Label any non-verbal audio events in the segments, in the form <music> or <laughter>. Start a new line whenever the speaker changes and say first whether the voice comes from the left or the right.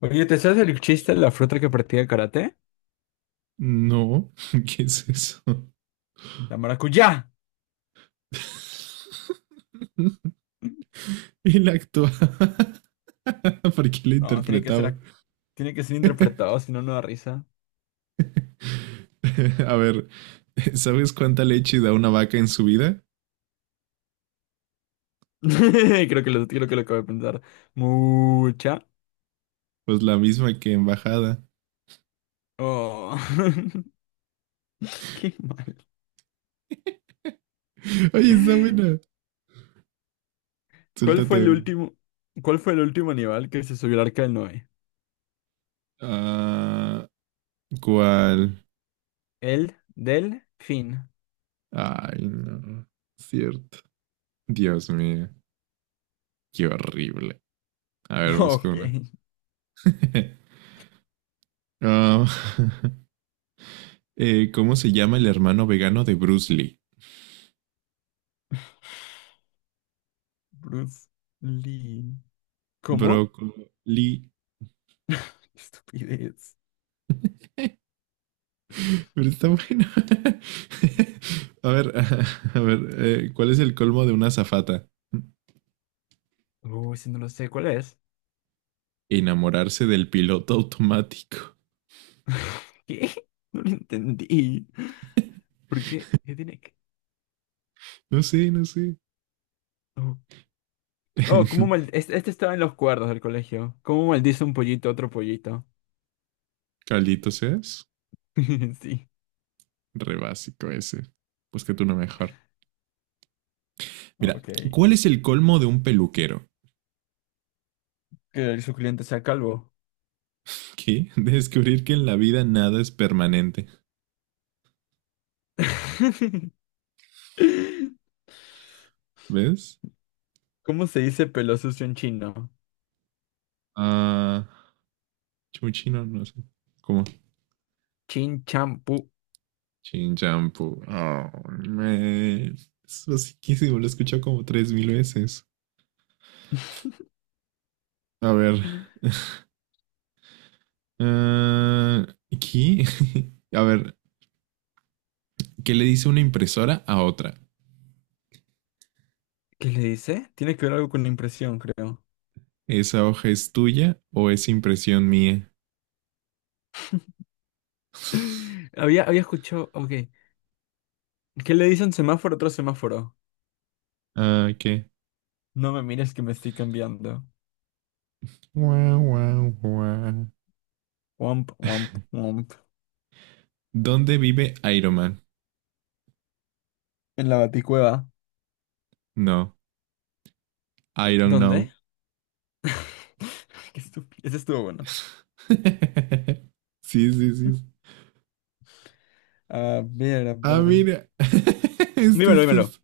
left: Oye, ¿te sabes el chiste de la fruta que practica karate?
right: No, <laughs> ¿qué es eso?
left: La maracuyá.
right: <laughs> Él actuaba. <laughs> ¿Por qué lo
left: No, tiene que ser,
right: interpretaba?
left: tiene que ser
right: <laughs>
left: interpretado, si no, no da risa.
right: A ver, ¿sabes cuánta leche da una vaca en su vida?
left: <laughs> Creo que lo acabo de pensar. Mucha.
right: Pues la misma que en bajada.
left: Oh, <laughs> qué mal.
right: <laughs> Oye, está buena.
left: ¿Cuál
right: Suéltate
left: fue el
right: una.
left: último, ¿cuál fue el último animal que se subió al arca del Noé?
right: Ah, ¿cuál?
left: El delfín.
right: Ay, no. Cierto. Dios mío, qué horrible. A ver,
left: <laughs>
right: busco
left: Ok,
right: una. <laughs> Ah, <laughs> ¿cómo se llama el hermano vegano de Bruce Lee?
left: Bruce Lee. ¿Cómo?
right: Broccoli.
left: Qué estupidez.
right: Pero está bueno. <laughs> A ver, <laughs> a ver, ¿cuál es el colmo de una azafata?
left: Uy, si no lo sé, ¿cuál es?
right: Enamorarse del piloto automático.
left: <laughs> ¿Qué? No lo entendí. ¿Por qué? ¿Qué tiene que...?
right: No sé, no sé.
left: Oh, oh, ¿cómo mal...
right: <laughs>
left: Este estaba en los cuerdos del colegio. ¿Cómo maldice un pollito a otro pollito?
right: Caldito seas.
left: <laughs> Sí.
right: Re básico ese. Búscate uno mejor. Mira,
left: Ok.
right: ¿cuál es el colmo de un peluquero?
left: Que el cliente sea calvo.
right: ¿Qué? <laughs> Descubrir que en la vida nada es permanente.
left: <laughs>
right: ¿Ves?
left: ¿Cómo se dice pelo sucio en chino?
right: Ah, chuchino, no sé. ¿Cómo?
left: Chin champú.
right: Shin Shampoo. Oh, man. Es basiquísimo, lo he escuchado como 3000 veces.
left: <laughs>
right: A ver. Ah, aquí. <laughs> A ver, ¿qué le dice una impresora a otra?
left: ¿Qué le dice? Tiene que ver algo con la impresión, creo.
right: ¿Esa hoja es tuya o es impresión mía? <laughs>
left: <laughs> Había escuchado. Ok. ¿Qué le dice un semáforo a otro semáforo?
right: Ah, ¿qué?
left: No me mires que me estoy cambiando.
right: Guau, guau, guau.
left: Womp, womp, womp.
right: ¿Dónde vive Iron Man?
left: En la Baticueva.
right: No, I don't
left: ¿Dónde?
right: know.
left: <laughs> Qué estúpido. Ese estuvo bueno.
right: <laughs> Sí, sí, sí.
left: A ver, a
right: Ah,
left: ver.
right: mira. <laughs> Este,
left: Dímelo,
right: este
left: dímelo.
right: es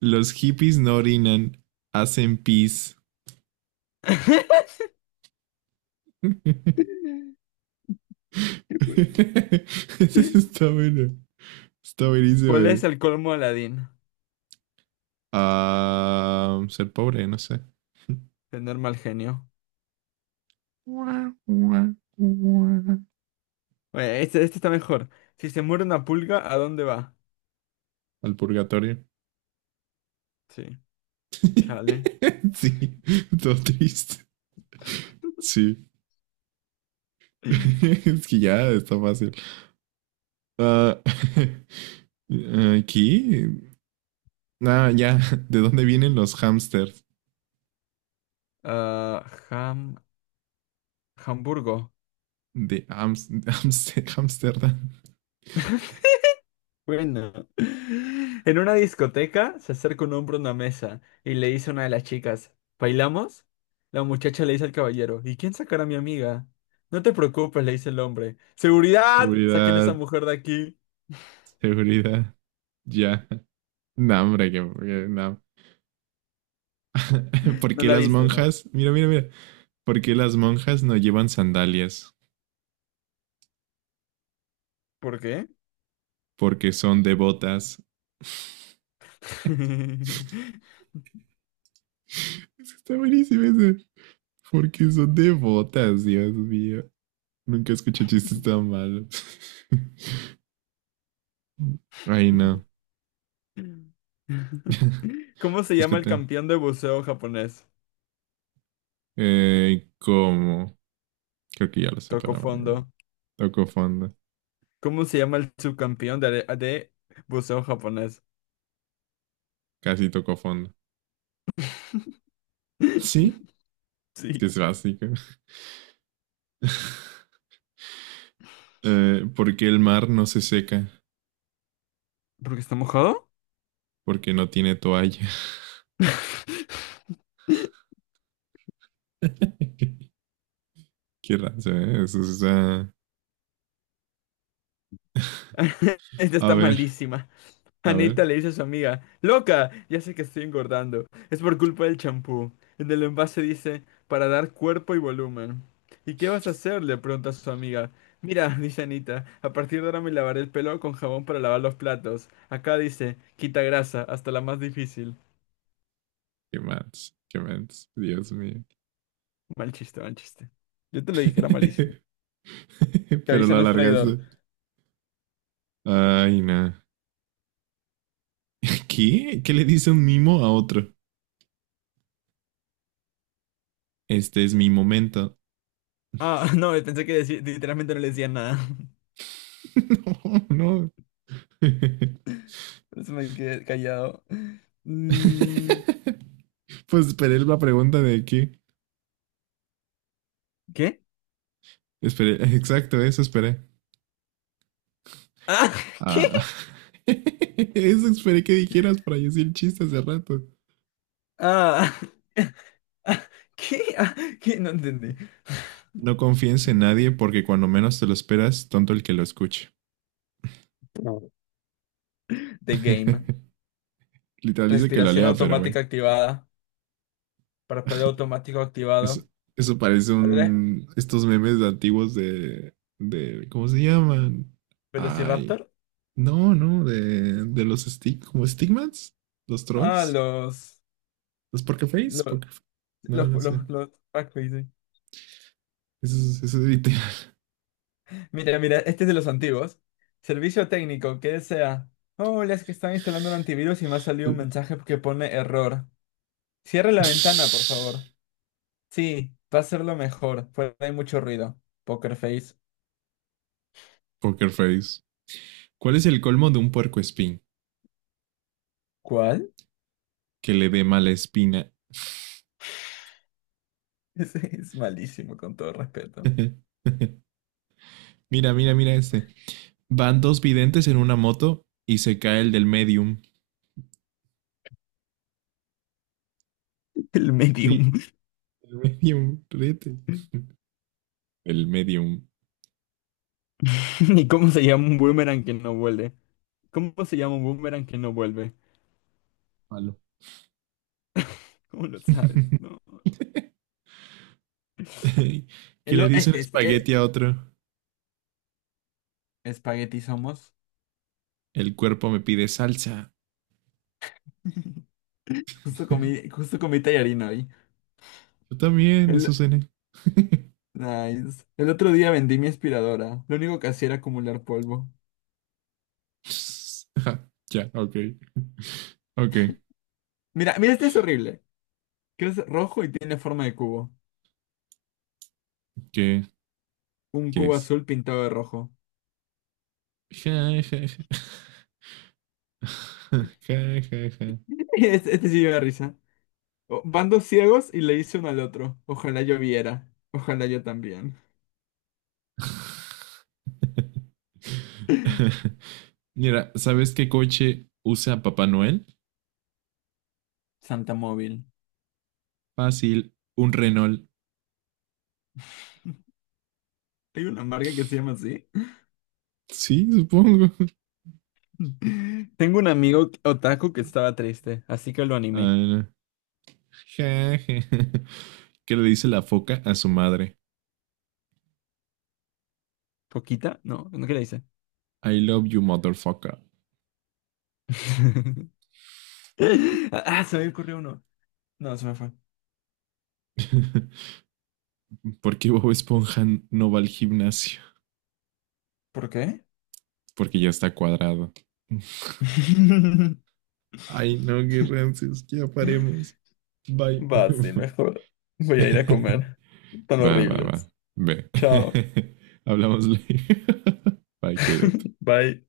right: los hippies no orinan, hacen pis.
left: <laughs>
right: <laughs>
left: Qué bueno.
right: Eso está bueno. Está buenísimo.
left: ¿Cuál es
right: Eh.
left: el colmo de Aladín?
right: Ah, ser pobre, no sé.
left: Tener mal genio. Oye, este está mejor. Si se muere una pulga, ¿a dónde va?
right: Al purgatorio.
left: Sí, chale.
right: <laughs> Sí, todo triste. Sí. <laughs> Es que ya está fácil. Ah, <laughs> aquí. Ah, ya. ¿De dónde vienen los hamsters?
left: Ah, Ham... Hamburgo.
right: De Amsterdam.
left: Bueno, <laughs> en una discoteca se acerca un hombre a una mesa y le dice a una de las chicas, ¿bailamos? La muchacha le dice al caballero, ¿y quién sacará a mi amiga? No te preocupes, le dice el hombre. ¡Seguridad! Saquen a esa
right: Seguridad,
left: mujer de aquí.
right: seguridad, ya. No, hombre, que no. <laughs> ¿Por
left: No
right: qué
left: la
right: las
left: viste, ¿no?
right: monjas? Mira, mira, mira. ¿Por qué las monjas no llevan sandalias?
left: ¿Por qué?
right: Porque son devotas.
left: <laughs>
right: <laughs> Está buenísimo ese. Porque son devotas, Dios mío. Nunca escuché chistes tan malos. <laughs> Ay, no. <laughs>
left: ¿Cómo se llama el
right: Búscate.
left: campeón de buceo japonés?
right: ¿Cómo? Creo que ya lo
left: Toco
right: separaban.
left: fondo.
right: Tocó fondo.
left: ¿Cómo se llama el subcampeón de buceo japonés?
right: Casi tocó fondo. Sí,
left: <laughs>
right: es
left: Sí.
right: que es básico. <laughs> ¿Por qué el mar no se seca?
left: ¿Porque está mojado?
right: Porque no tiene toalla.
left: <laughs>
right: <laughs> Qué raza, ¿eh? Eso está...
left: Esta
right: A
left: está
right: ver,
left: malísima.
right: a ver.
left: Anita le dice a su amiga, loca, ya sé que estoy engordando. Es por culpa del champú. En el envase dice, para dar cuerpo y volumen. ¿Y qué vas a hacer? Le pregunta a su amiga. Mira, <laughs> dice Anita, a partir de ahora me lavaré el pelo con jabón para lavar los platos. Acá dice, quita grasa, hasta la más difícil.
right: Qué más, qué más. Dios mío.
left: Mal chiste, mal chiste. Yo te lo dije, era malísimo.
right: <laughs>
left: Que
right: Pero
left: avisa
right: lo
left: no es traidor.
right: alargaste. Ay, no. ¿Qué? ¿Qué le dice un mimo a otro? Este es mi momento.
left: Ah, <laughs> no, pensé que literalmente no le decía nada.
right: <laughs> No, no. <laughs>
left: Por eso me quedé callado. Mm,
right: Pues esperé la pregunta de qué.
left: ¿Qué?
right: Esperé, exacto, eso esperé.
left: Ah, <laughs> ¿qué?
right: Ah, <laughs> eso esperé que dijeras para decir chistes de rato.
left: Ah, <laughs> ah, ¿qué? Ah, ¿qué? No entendí.
right: No confíes en nadie porque cuando menos te lo esperas, tonto el que lo escuche.
left: The game.
right: <laughs> Literal dice que lo
left: Respiración
right: lea, pero bueno.
left: automática activada. Parpadeo
right: <laughs>
left: automático
right: Eso,
left: activado.
right: eso parece
left: ¿Cuál era?
right: un... Estos memes antiguos de ¿cómo se llaman? Ay.
left: ¿Velociraptor?
right: No, no, de los stick, como Stigmats, los
left: Ah,
right: trolls,
left: los...
right: los Pokerface,
left: Los...
right: Pokerface. No, no sé.
left: Los... ah, ¿qué?
right: Eso es literal.
left: Mira, mira, este es de los antiguos. Servicio técnico, ¿qué desea? Hola, es que están instalando un antivirus y me ha salido un mensaje que pone error. Cierre la ventana, por favor. Sí, va a ser lo mejor. Fuera hay mucho ruido. Poker Face.
right: <laughs> Pokerface. ¿Cuál es el colmo de un puercoespín?
left: ¿Cuál?
right: Que le dé mala espina.
left: <laughs> Ese es malísimo, con todo respeto.
right: <laughs> Mira, mira, mira este. Van dos videntes en una moto y se cae el del medium.
left: El
right: Ríe,
left: medium.
right: el medium, ríete.
left: <laughs>
right: El medium.
left: ¿Y cómo se llama un boomerang que no vuelve? ¿Cómo se llama un boomerang que no vuelve?
right: Palo.
left: <laughs> ¿Cómo lo sabes? No.
right: <laughs> que
left: El
right: le
left: o-
right: dice un
left: este, este.
right: espagueti a otro.
left: Espagueti somos.
right: El cuerpo me pide salsa.
left: <laughs> Justo comí,
right: <laughs>
left: justo comí tallarín hoy.
right: Yo también, eso
left: El,
right: cené. <laughs>
left: nice. El otro día vendí mi aspiradora. Lo único que hacía era acumular polvo.
right: Ajá, ya, yeah, ok. Ok,
left: Mira, mira, este es horrible. Que es rojo y tiene forma de cubo.
right: ¿qué,
left: Un
right: qué
left: cubo
right: es?
left: azul pintado de rojo.
right: Ja, ja, ja. <laughs> Ja, ja, ja.
left: Este sí lleva risa. Van dos ciegos y le dice uno al otro. Ojalá yo viera. Ojalá yo también.
right: <laughs> Mira, ¿sabes qué coche usa Papá Noel?
left: Santa Móvil.
right: Fácil, un Renault.
left: Hay una marca que se llama así.
right: Sí, supongo. <laughs>
left: <laughs> Tengo un amigo otaku que estaba triste, así que lo animé.
right: Ah, ja, ja. <laughs> ¿Qué le dice la foca a su madre?
left: ¿Poquita? No, ¿no qué le dice?
right: I love you, motherfucker.
left: <laughs> Ah, se me ocurrió uno. No, se me fue.
right: <laughs> ¿Por qué Bob Esponja no va al gimnasio?
left: ¿Por qué?
right: Porque ya está cuadrado.
left: <laughs>
right: Ay, no, qué rancios, ya paremos. Bye.
left: Va, sí, mejor. Voy a ir a comer.
right: <laughs>
left: Tan
right: Va, va, va.
left: horribles.
right: Ve.
left: Chao.
right: <laughs> Hablamos luego. <laughs> Bye, cuídate.
left: Bye.